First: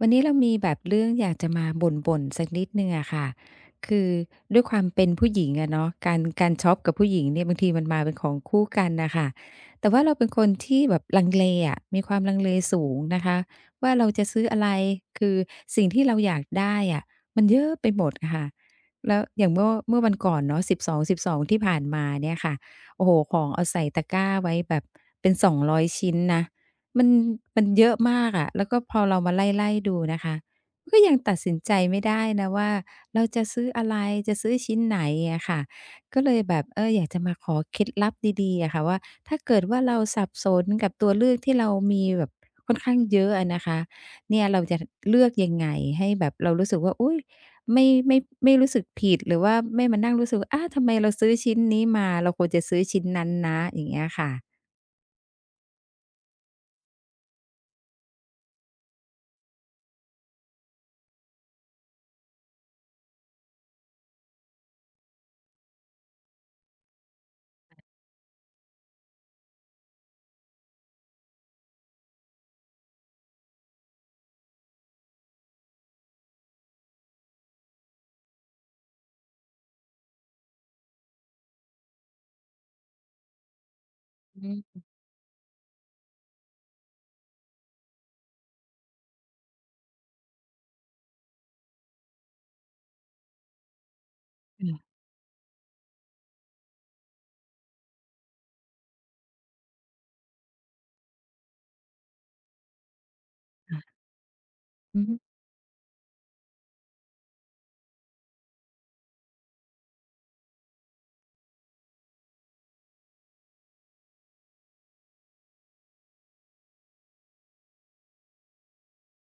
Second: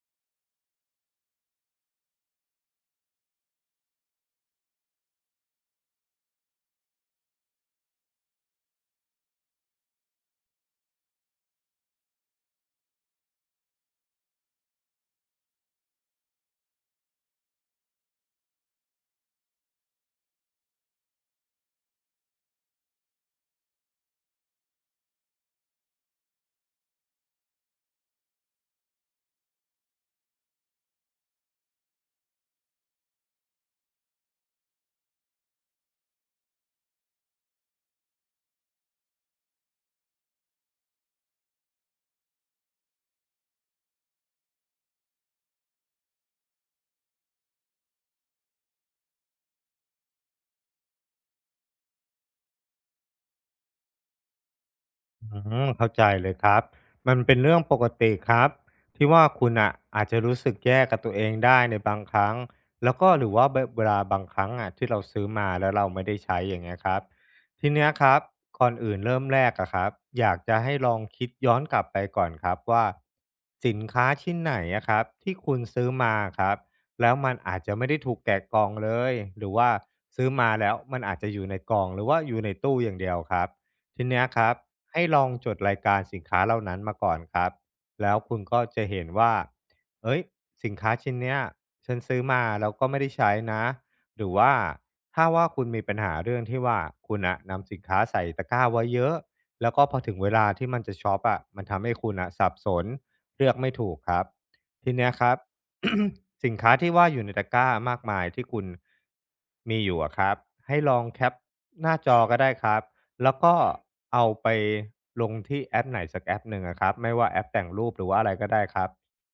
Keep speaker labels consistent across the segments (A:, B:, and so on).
A: วันนี้เรามีแบบเรื่องอยากจะมาบ่นๆสักนิดหนึ่งอะค่ะคือด้วยความเป็นผู้หญิงอะเนาะการช็อปกับผู้หญิงเนี่ยบางทีมันมาเป็นของคู่กันน่ะค่ะแต่ว่าเราเป็นคนที่แบบลังเลอะมีความลังเลสูงนะคะว่าเราจะซื้ออะไรคือสิ่งที่เราอยากได้อะมันเยอะไปหมดอะค่ะแล้วอย่างเมื่อวันก่อนเนาะสิบสองสิบสองที่ผ่านมาเนี่ยค่ะโอ้โฮของเอาใส่ตะกร้าไว้แบบเป็น200ชิ้นนะ มันมันเยอะมากอะแล้วก็พอเรามาไล่ๆดูนะคะก็ยังตัดสินใจไม่ได้นะว่าเราจะซื้ออะไรจะซื้อชิ้นไหนอะค่ะก็เลยแบบเอออยากจะมาขอเคล็ดลับดีๆอะค่ะว่าถ้าเกิดว่าเราสับสนกับตัวเลือกที่เรามีแบบค่อนข้างเยอะอะนะคะเนี่ยเราจะเลือกยังไงให้แบบเรารู้สึกว่าอุ๊ยไม่ไม่รู้สึกผิดหรือว่าไม่มานั่งรู้สึกว่าอาทำไมเราซื้อชิ้นนี้มาเราควรจะซื้อชิ้นนั้นนะอย่างเงี้ยค่ะ
B: อืเข้าใจเลยครับมันเป็นเรื่องปกติครับที่ว่าคุณอ่ะอาจจะรู้สึกแย่กับตัวเองได้ในบางครั้งแล้วก็หรือว่าเบวลาบางครั้งอะที่เราซื้อมาแล้วเราไม่ได้ใช้อย่างเงี้ยครับทีเนี้ยครับก่อนอื่นเริ่มแรกอะครับอยากจะให้ลองคิดย้อนกลับไปก่อนครับว่าสินค้าชิ้นไหนอะครับที่คุณซื้อมาครับแล้วมันอาจจะไม่ได้ถูกแกะกล่องเลยหรือว่าซื้อมาแล้วมันอาจจะอยู่ในกล่องหรือว่าอยู่ในตู้อย่างเดียวครับ ทีเนี้ยครั
A: อื
B: บ
A: ม
B: ให้ลองจดรายการสินค้าเหล่านั้นมาก่อนครับแล้วคุณก็จะเห็นว่าเอ้ยสินค้าชิ้นเนี้ยฉันซื้อมาแล้วก็ไม่ได้ใช้นะหรือว่าถ้าว่าคุณมีปัญหาเรื่องที่ว่าคุณอะนำสินค้าใส่ตะกร้าไว้เยอะแล้วก็พอถึงเวลาที่มันจะช็อปอะมันทำให้คุณอะสับสนเลือกไม่
A: ค่ะ
B: ถูกครับที
A: อือ
B: เนี้ย
A: ฮึ
B: ครับ สินค้าที่ว่าอยู่ในตะกร้ามากมายที่คุณมีอยู่อะครับให้ลองแคปหน้าจอก็ได้ครับ แล้วก็เอาไปลงที่แอปไหนสักแอปหนึ่งอะครับไม่ว่าแอปแต่งรูปหรือว่าอะไรก็ได้ครับ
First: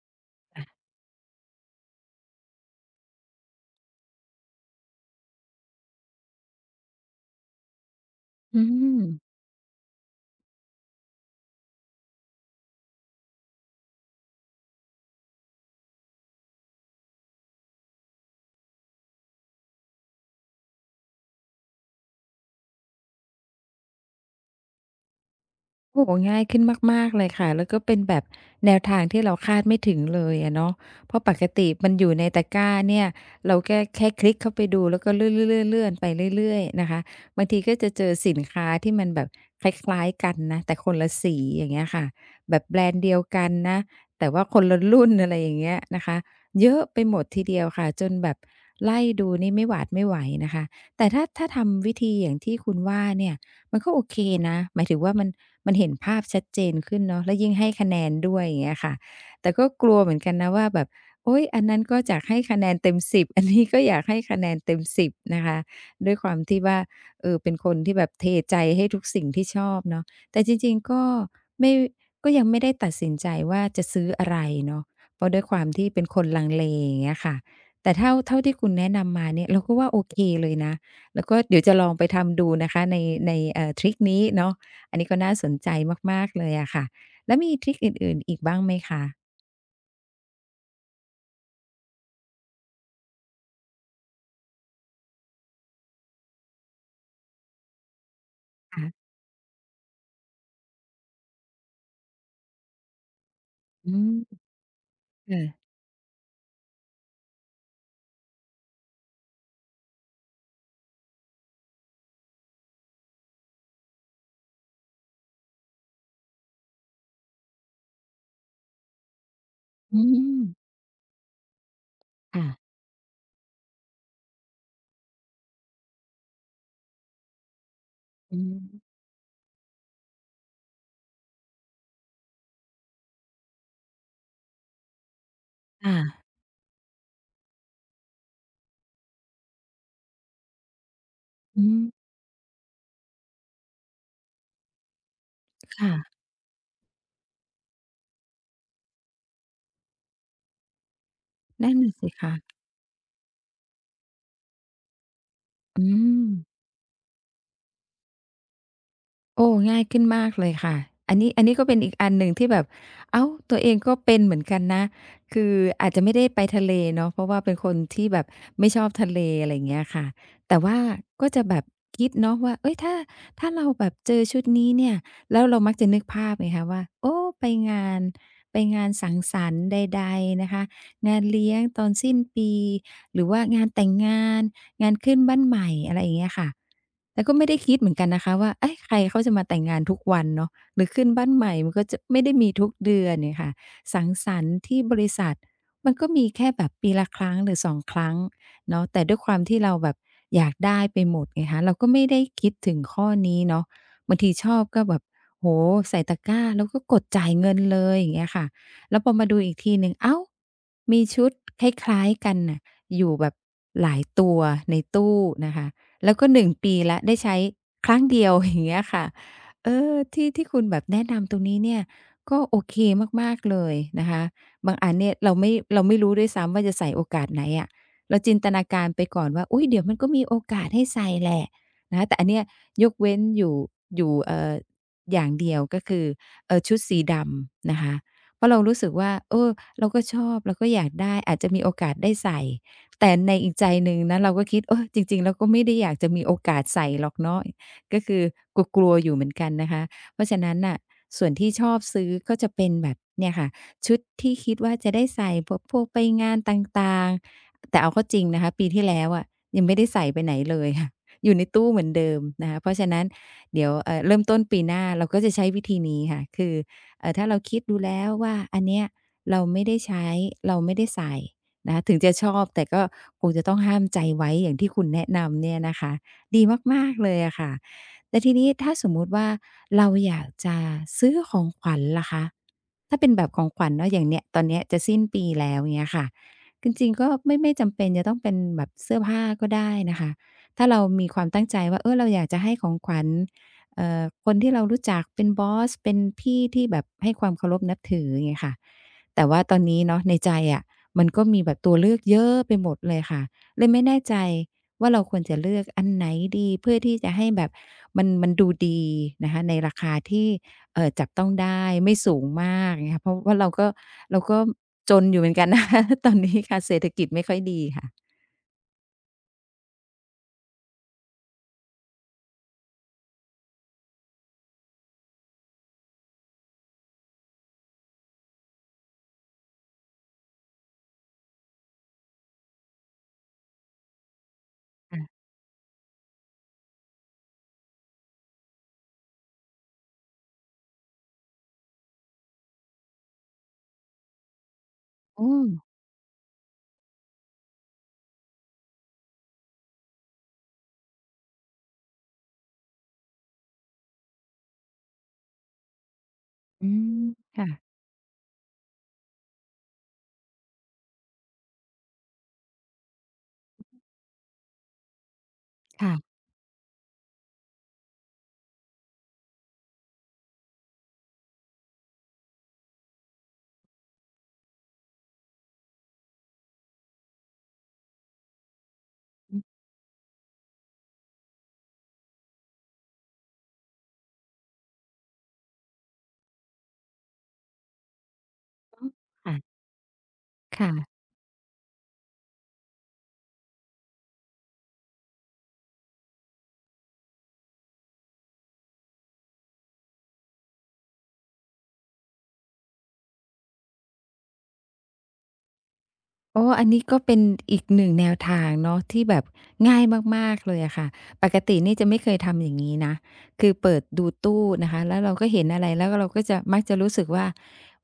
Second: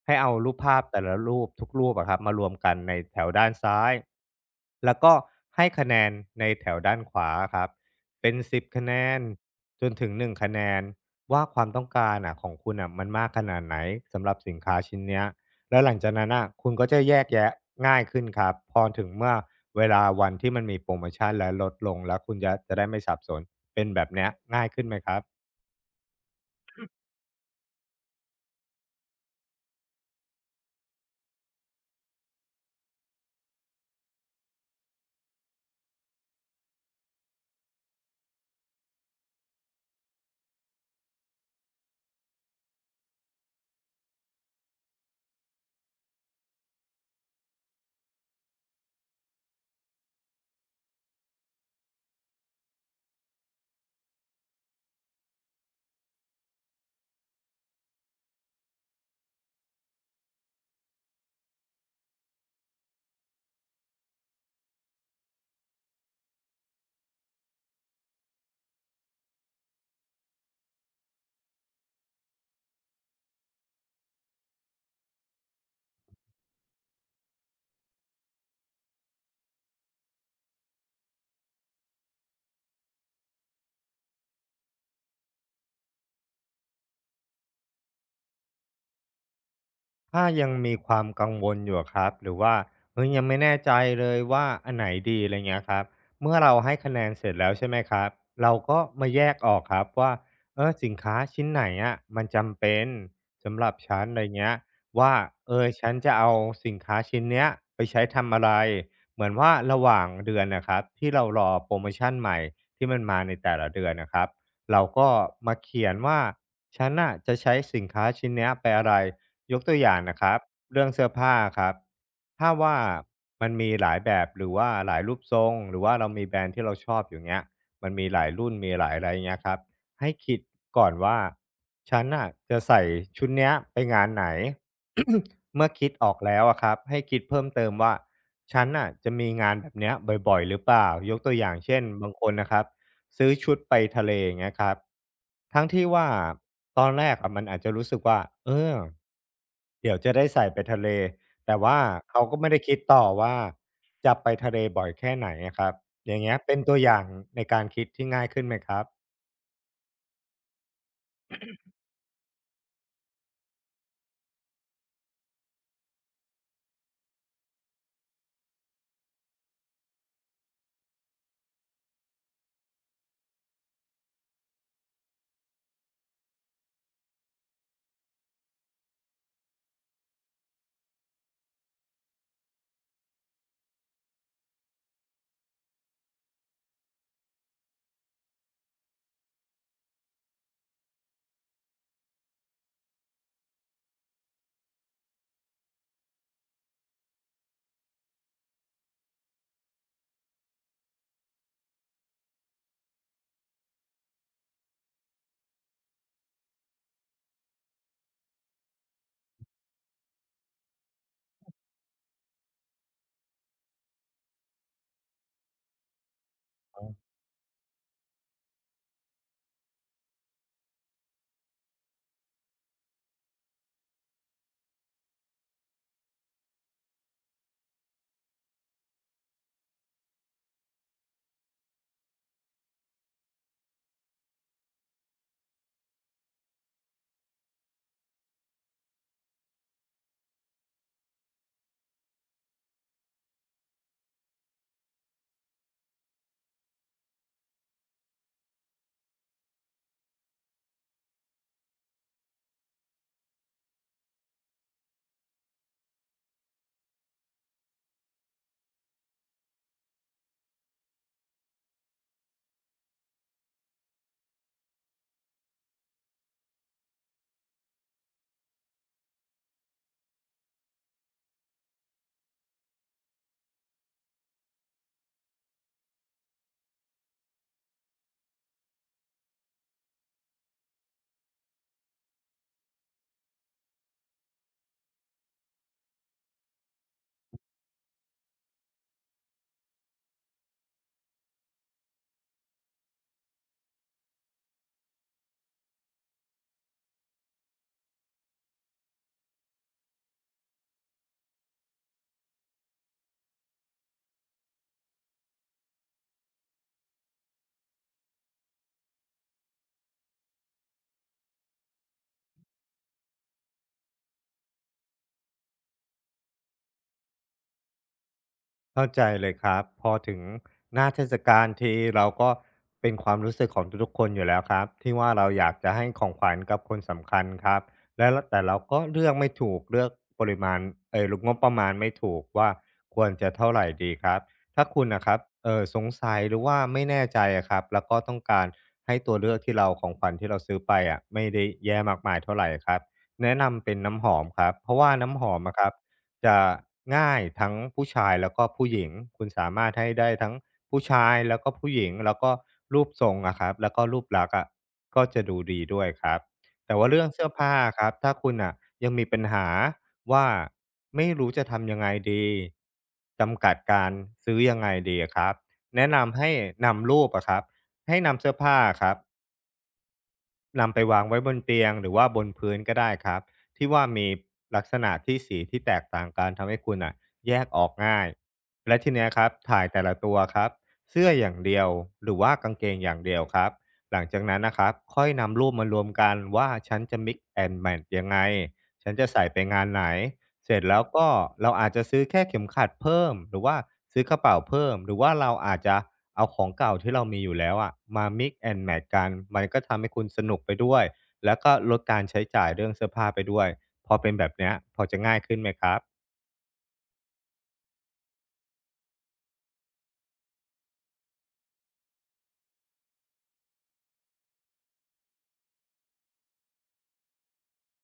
B: ให้เอารูปภาพแต่ละรูปทุกรูปอะครับมารวมกันในแถวด้านซ้ายแล้วก็ให้คะแนนในแถวด้านขวาครับเป็นสิ
A: อื
B: บคะแน
A: ม
B: นจนถึง1คะแนนว่าความต้องการอ่ะของคุณอ่ะมันมากขนาดไหนสำหรับสินค้าชิ้นเนี้ยแล้วหลังจากนั้นอ่ะคุณก็จะแยกแยะง่ายขึ้นครับพอถึงเมื่อเวลาวันที่มันมีโปรโมชันและลดลงแล้วคุณจะได้ไม่สับสน เป็นแบบเนี้ยง่ายขึ้นไหมครับ
A: โอ้โฮง่ายขึ้นมากๆเลยค่ะแล้วก็เป็นแบบแนวทางที่เราคาดไม่ถึงเลยอะเนาะเพราะปกติมันอยู่ในตะกร้าเนี่ยเราแค่คลิกเข้าไปดูแล้วก็เลื่อนๆๆๆไปเรื่อยๆนะคะบางทีก็จะเจอสินค้าที่มันแบบคล้ายๆกันนะแต่คนละสีอย่างเงี้ยค่ะแบบแบรนด์เดียวกันนะแต่ว่าคนละรุ่นอะไรอย่างเงี้ยนะคะเยอะไปหมดทีเดียวค่ะจนแบบไล่ดูนี่ไม่หวาดไม่ไหวนะคะแต่ถ้าทำวิธีอย่างที่คุณว่าเนี่ย มันก็โอเคนะหมายถึงว่ามันเห็นภาพชัดเจนขึ้นเนาะแล้วยิ่งให้คะแนนด้วยอย่างเงี้ยค่ะแต่ก็กลัวเหมือนกันนะว่าแบบโอ๊ยอันนั้นก็อยากให้คะแนนเต็มสิบ อันนี้ก็อยากให้คะแนนเต็มสิบนะคะด้วยความที่ว่าเออเป็นคนที่แบบเทใจให้ทุกสิ่งที่ชอบเนาะแต่จริงๆก็ไม่ก็ยังไม่ได้ตัดสินใจว่าจะซื้ออะไรเนาะเพราะด้วยความที่เป็นคนลังเลอย่างเงี้ยค่ะแต่เท่าที่คุณแนะนำมาเนี่ยเราก็ว่าโอเคเลยนะ แล้วก็เดี๋ยวจะลองไปทำดูนะคะในในทริกนี้เนาะอันนี้ก็น่าสนใจมากๆเลยอะค่ะแล้วมีทริกอื่นๆอีกบ้างไหมคะ
B: ถ้ายังมีความกังวลอยู่อะครับหรือว่าเฮ้ยยังไม่แน่ใจเลยว่าอันไหนดีอะไรเงี้ยครับเมื่อเราให้คะแนนเสร็จแล้วใช่ไหมครับเราก็มา
A: ค่ะ
B: แยกออกครับว่าเออสินค้าชิ้นไหนอะมันจำเป็นสำหรับ
A: อื
B: ฉันอะไร
A: ม
B: เงี้ยว่าเออ
A: ค่ะ
B: ฉันจะเอาสินค้าชิ้นเนี้ยไปใช้ทำอะไรเหมือนว่าระหว่างเดือนนะครับที่เรารอโปรโมชันใหม่ที่มันมาในแต่ละเดือนนะครับเราก็มาเขียนว่าฉันน่ะจะใช้สินค้าชิ้นเนี้ยไปอะไร ยกตัวอย่า
A: อื
B: งนะครับ
A: ม
B: เรื่องเสื้อผ้าครับถ้า
A: ค่ะ
B: ว่ามันมีหลายแบบหรือว่าหลายรูปทรงหรือว่าเรามีแบรนด์ที่เราชอบอยู่เงี้ยมันมีหลาย
A: อื
B: รุ่น
A: ม
B: มีหลายอะไรเงี้ยครับให้คิดก่อนว่าฉันน่ะจะใส่ชุดเนี้ยไปงานไหน เมื่อคิดออก
A: ค่ะ
B: แล้วอะครับให้คิดเพิ่มเติมว่าฉันน่ะจะมีงานแบบเนี้ยบ่อยๆหรือเปล่ายกตัวอย่าง
A: อื
B: เช่น
A: ม
B: บางคนนะครับซื้อชุดไปทะเลอย่างเงี้ยครับทั้งที่ว่า
A: ค่ะ
B: ตอนแรกอะมันอาจจะรู้สึกว่าเออ เดี๋ยวจะได้ใส่ไปทะเลแต่
A: นั่น
B: ว่า
A: น่ะสิ
B: เขา
A: คะ
B: ก็ไม่ได้คิดต่อว่าจะไปทะเลบ่อยแค่ไหนอะครับ
A: อื
B: อย่าง
A: ม
B: เงี้ยเป็นตัวอย่างในการคิดที่ง่ายขึ้นไหมครับ
A: โอ้ง่ายขึ้นมากเลยค่ะอันนี้ก็เป็นอีกอันหนึ่งที่แบบอ้าวตัวเองก็เป็นเหมือนกันนะคืออาจจะไม่ได้ไปทะเลเนาะเพราะว่าเป็นคนที่แบบไม่ชอบทะเลอะไรอย่างเงี้ยค่ะแต่ว่าก็จะแบบคิดเนาะว่าเฮ้ยถ้าเราแบบเจอชุดนี้เนี่ยแล้วเรามักจะนึกภาพไงคะว่าโอ้ไปงานไปงานสังสรรค์ใดๆนะคะงานเลี้ยงตอนสิ้นปีหรือว่างานแต่งงานงานขึ้นบ้านใหม่อะไรอย่างเงี้ยค่ะ แต่ก็ไม่ได้คิดเหมือนกันนะคะว่าเอ๊ะใครเขาจะมาแต่งงานทุกวันเนาะหรือขึ้นบ้านใหม่มันก็จะไม่ได้มีทุกเดือนเนี่ยค่ะสังสรรค์ที่บริษัทมันก็มีแค่แบบปีละครั้งหรือสองครั้งเนาะแต่ด้วยความที่เราแบบอยากได้ไปหมดไงคะเราก็ไม่ได้คิดถึงข้อนี้เนาะบางทีชอบก็แบบโอ้โฮใส่ตะกร้าแล้วก็กดจ่ายเงินเลยอย่างเงี้ยค่ะแล้วพอมาดูอีกทีหนึ่งอ้าวมีชุดคล้ายๆกันน่ะอยู่แบบหลายตัวในตู้นะคะ แล้วก็1ปีแล้วได้ใช้ครั้งเดียว อย่างเงี้ยค่ะเออที่คุณแบบแนะนำตรงนี้เนี่ยก็โอเคมากๆเลยนะคะบางอันเนี่ยเราไม่รู้ด้วยซ้ำว่าจะใส่โอกาสไหนอะเราจินตนาการไปก่อนว่าอุ๊ยเดี๋ยวมันก็มีโอกาสให้ใส่แหละนะคะแต่อันเนี้ยยกเว้นอยู่อย่างเดียวก็คือชุดสีดำนะคะเพราะเรารู้สึกว่าเออเราก็ชอบเราก็อยากได้อาจจะมีโอกาสได้ใส่ แต่ในอีกใจหนึ่งนะเราก็คิดจริงๆเราก็ไม่ได้อยากจะมีโอกาสใส่หรอกเนาะก็คือกลัวๆอยู่เหมือนกันนะคะเพราะฉะนั้นน่ะส่วนที่ชอบซื้อก็จะเป็นแบบเนี่ยค่ะชุดที่คิดว่าจะได้ใส่พวกไปงานต่างๆแต่เอาเข้าจริงนะคะปีที่แล้วอะยังไม่ได้ใส่ไปไหนเลยค่ะ อยู่ในตู้เหมือนเดิมนะคะเพราะฉะนั้นเดี๋ยวเริ่มต้นปีหน้าเราก็จะใช้วิธีนี้ค่ะคือถ้าเราคิดดูแล้วว่าอันเนี้ยเราไม่ได้ใช้เราไม่ได้ใส่ นะคะถึงจะชอบแต่ก็คงจะต้องห้ามใจไว้อย่างที่คุณแนะนำเนี่ยนะคะดีมากๆเลยอะค่ะแต่ทีนี้ถ้าสมมุติว่าเราอยากจะซื้อของขวัญล่ะคะถ้าเป็นแบบของขวัญเนาะอย่างเนี้ยตอนเนี้ยจะสิ้นปีแล้วเงี้ยค่ะจริงๆก็ไม่จำเป็นจะต้องเป็นแบบเสื้อผ้าก็ได้นะคะถ้าเรามีความตั้งใจว่าเออเราอยากจะให้ของขวัญคนที่เรารู้จักเป็นบอสเป็นพี่ที่แบบให้ความเคารพนับถืออย่างเงี้ยค่ะแต่ว่าตอนนี้เนาะในใจอะ มันก็มีแบบตัวเลือกเยอะไปหมดเลยค่ะเลยไม่แน่ใจว่าเราควรจะเลือกอันไหนดีเพื่อที่จะให้แบบมันดูดีนะคะในราคาที่จับต้องได้ไม่สูงมากอย่างเงี้ยค่ะเพราะว่าเราก็จนอยู่เหมือนกันนะ คะตอนนี้ค่ะเศรษฐกิจไม่ค่อยดีค่ะ
B: เข้าใจเลยครับพอถึงหน้าเทศกาลทีเราก็เป็นความรู้สึกของทุกๆคนอยู่แล้วครับที่ว่าเราอยากจะให้ของขวัญกับคนสำคัญครับและแต่เราก็เลือกไม่ถูกเลือกปริมาณงบประมาณไม่ถูกว่าควรจะเท่าไหรดีครับถ้าคุณนะครับ
A: ค่ะ
B: สงสัยหรือว่าไม่แน่ใจอะครับแล้วก็ต้องการให้ตัวเลือกที่เราของขวัญที่เราซื้อไปอะไม่ได้แย่มากมายเท่าไหรครับแนะนำเป็นน้ำหอมครับเพราะว่าน้ำห
A: อื
B: อม
A: ม
B: อะครับ จะง่ายทั้งผู้ชายแล้วก็ผู้หญิงคุณสามารถให้ได้ทั้งผู้ชายแล้วก็ผู้หญิงแล้วก็รูปทรงอะครับแล้วก็รูปลักษณ์อะก็จะดูดีด้วยครับ
A: อื
B: แต่ว่า
A: ม
B: เรื่องเสื้อผ้า
A: ค่ะ
B: ครับถ้าคุณอะยังมีปัญหาว่าไม่รู้จะทำยังไงดีจำกัดการซื้อยังไงดีอะครับแนะ
A: ค่ะ
B: นำให้นำรูปอะครับให้นำเสื้อผ้าครับ นำไปวางไว้บนเตียงหรือว่าบนพื้นก็ได้ครับที่ว่ามีลักษณะที่สีที่แตกต่างกันทำให้คุณอ่ะแยกออกง่ายและทีเนี้ยครับ
A: อือ
B: ถ่ายแต่ละตัวครับเสื้ออย่างเดียวหรือว่ากางเกงอย่างเดียวครับหลังจากนั้นนะครับค่อยนำรูปมารวมกันว่าฉันจะ mix and match ยังไง
A: ฮึ
B: ฉันจะใส่
A: ค่ะ
B: ไปงานไหน เสร็จแล้ว
A: ค่ะ
B: ก็เราอาจจะซื้อแค่เข็มขัดเพิ่มหรือว่าซื้อกระเป๋าเพิ่มหรือว่าเราอาจจะเอาของเก่าที่เรามีอยู่แล้วอะมา mix and match กันมันก็ทำให้คุณสนุกไปด้วยแล้วก็ลดการใช้จ่ายเรื่องเสื้อผ้าไปด้วยพอเป็นแบบเนี้ยพอจะง่ายขึ้นไหมครับ
A: โอ้อันนี้ก็เป็นอีกหนึ่งแนวทางเนาะที่แบบง่ายมากๆเลยอะค่ะปกตินี่จะไม่เคยทำอย่างนี้นะคือเปิดดูตู้นะคะแล้วเราก็เห็นอะไรแล้วก็เราก็จะมักจะรู้สึกว่า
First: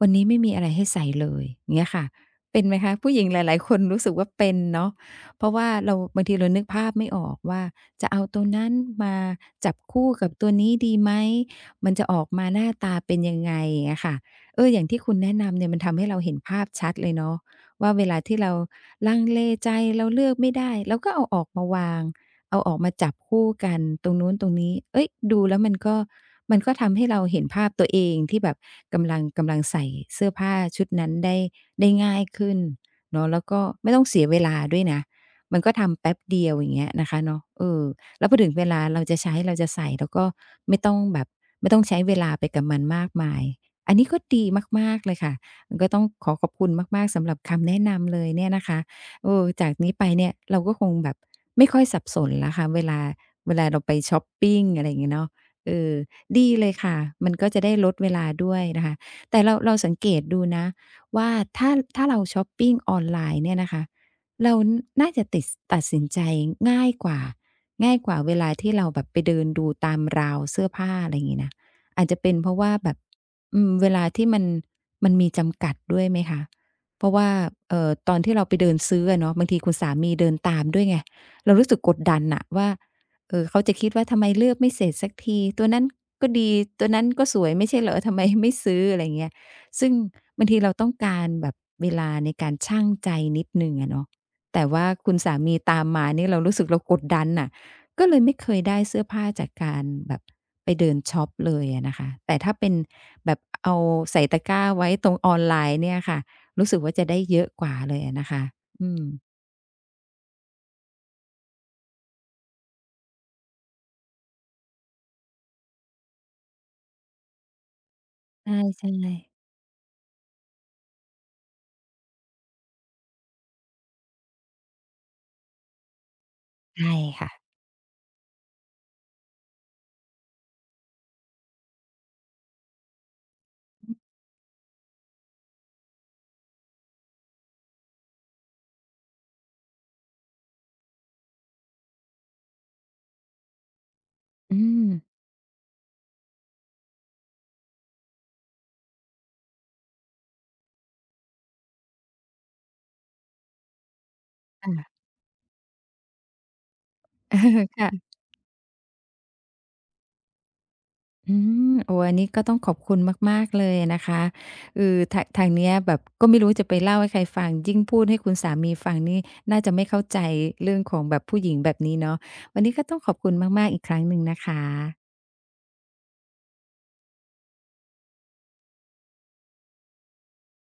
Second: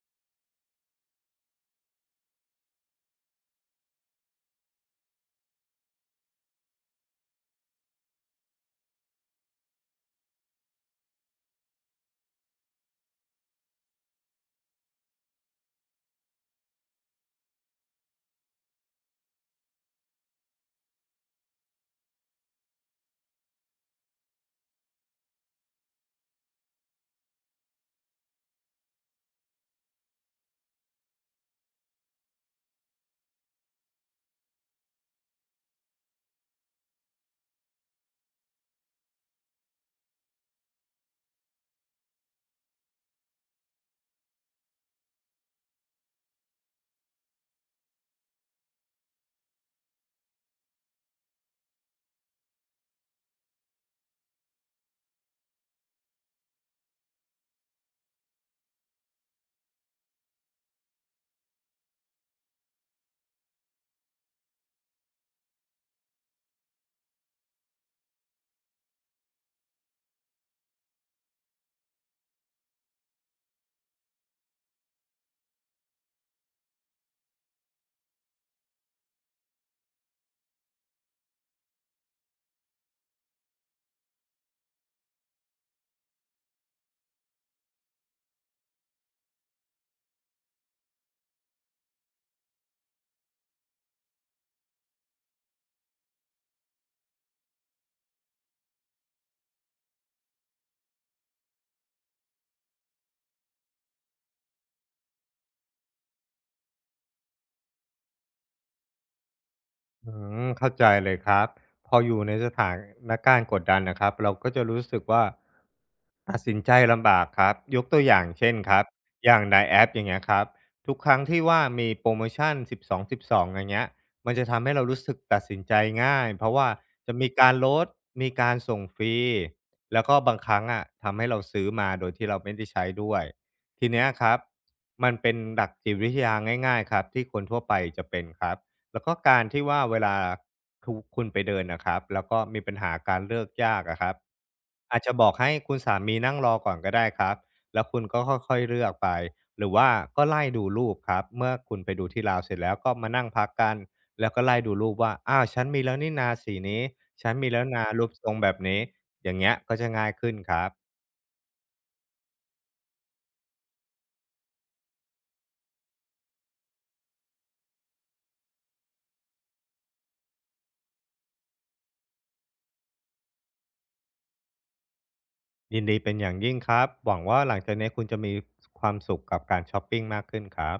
A: วันนี้ไม่มีอะไรให้ใส่เลยเงี้ยค่ะเป็นไหมคะผู้หญิงหลายๆคนรู้สึกว่าเป็นเนาะเพราะว่าเราบางทีเรานึกภาพไม่ออกว่าจะเอาตัวนั้นมาจับคู่กับตัวนี้ดีไหมมันจะออกมาหน้าตาเป็นยังไงอย่างเงี้ยค่ะเอออย่างที่คุณแนะนำเนี่ยมันทำให้เราเห็นภาพชัดเลยเนาะ ว่าเวลาที่เราลังเลใจเราเลือกไม่ได้เราก็เอาออกมาวางเอาออกมาจับคู่กันตรงนู้นตรงนี้เอ้ยดูแล้วมันก็ทำให้เราเห็นภาพตัวเองที่แบบกำลังใส่เสื้อผ้าชุดนั้นได้ง่ายขึ้นเนาะแล้วก็ไม่ต้องเสียเวลาด้วยนะมันก็ทำแป๊บเดียวอย่างเงี้ยนะคะเนาะเออแล้วพอถึงเวลาเราจะใช้เราจะใส่เราก็ไม่ต้องแบบไม่ต้องใช้เวลาไปกับมันมากมายอันนี้ก็ดีมากๆเลยค่ะ ก็ต้องขอขอบคุณมากๆสำหรับคำแนะนำเลยเนี่ยนะคะเออจากนี้ไปเนี่ยเราก็คงแบบไม่ค่อยสับสนแล้วค่ะเวลาเราไปชอปปิงอะไรอย่างเงี้ยเนาะเออดีเลยค่ะมันก็จะได้ลดเวลาด้วยนะคะแต่เราสังเกตดูนะว่าถ้าถ้าเราชอปปิงออนไลน์เนี่ยนะคะเราน่าจะตัดสินใจง่ายกว่าง่ายกว่าเวลาที่เราแบบไปเดินดูตามราวเสื้อผ้าอะไรอย่างงี้นะอาจจะเป็นเพราะว่าแบบอืมเวลาที่มัน มันมีจำกัดด้วยไหมคะ เพราะว่าตอนที่เราไปเดินซื้ออะเนาะบางทีคุณสามีเดินตามด้วยไงเรารู้สึกกดดันน่ะว่าเขาจะคิดว่าทำไมเลือกไม่เสร็จสักทีตัวนั้นก็ดีตัวนั้นก็สวยไม่ใช่เหรอทำไมไม่ซื้ออะไรอย่างเงี้ยซึ่งบางทีเราต้องการแบบเวลาในการชั่งใจนิดหนึ่งอะเนาะแต่ว่าคุณสามีตามมานี่เรารู้สึกเรากดดันน่ะก็เลยไม่เคยได้เสื้อผ้าจากการแบบไปเดินช็อปเลยอะนะคะแต่ถ้าเป็น แบบเอาใส่ตะกร้าไว้ตรงออนไลน์เนี่ยค่ะรู้สึกว่าจะได้เยอะกว่าเลยอะนะคะอืม
B: อืเข้าใจเลยครับพออยู่ในสถานการณ์กดดันนะครับเราก็จะรู้สึกว่าตัดสินใจลำบากครับยกตัวอย่างเช่นครับ
A: ใช่ๆ
B: อย่างในแอปอย่างเงี้ยครับทุกครั้งที่ว่ามีโปรโมชั่น1 2บสองสิบสองอย่างเงี้ยมันจะทำให้เรารู้สึกตัดสินใจง่ายเพราะว่า
A: ใช่
B: จะมี
A: ค่ะ
B: การลดมีการส่งฟรีแล้วก็บางครั้งอ่ะทำให้เราซื้อมาโดยที่เราไม่ได้ใช้ด้วยทีเนี้ยครับมันเป็นหลักจิตวิทยาง่ายๆครับที่คนทั่วไปจะเป็นครับ แล้วก็การที่ว่าเวลาทุคุณไปเดินนะครับแล้วก็มีปัญหาการเลือกยากอะครับ
A: อืม
B: อาจจะบอกให้คุณสามีนั่งรอก่อนก็ได้ครับแล้วคุณก็ค่อยๆเลือกไปหรือว่าก็ไล่ดูรูปครับเมื่อคุณไปดูที่ลาวเสร็จแล้วก็มานั่งพักกันแล้วก็ไล่ดู
A: ค่ะ
B: รูป ว่าอ้าวฉันมีแล้วนี่นาสีนี้ฉั
A: เอ
B: น
A: อ
B: มีแล้วนา
A: ค่ะ
B: รูปทรงแบบนี้อย่างเงี้ยก็จะง่ายขึ้นครับ
A: อืมโอ้อันนี้ก็ต้องขอบคุณมากๆเลยนะคะคือทางเนี้ยแบบก็ไม่รู้จะไปเล่าให้ใครฟังยิ่งพูดให้คุณสามีฟังนี่น่าจะไม่เข้าใจเรื่องของแบบผู้หญิงแบบนี้เนาะวันนี้ก็ต้องขอบคุณมากๆอีกครั้งหนึ่งนะคะ
B: ยินดีเป็นอย่างยิ่งครับหวังว่าหลังจากนี้คุณจะมีความสุขกับการชอปปิงมากขึ้นครับ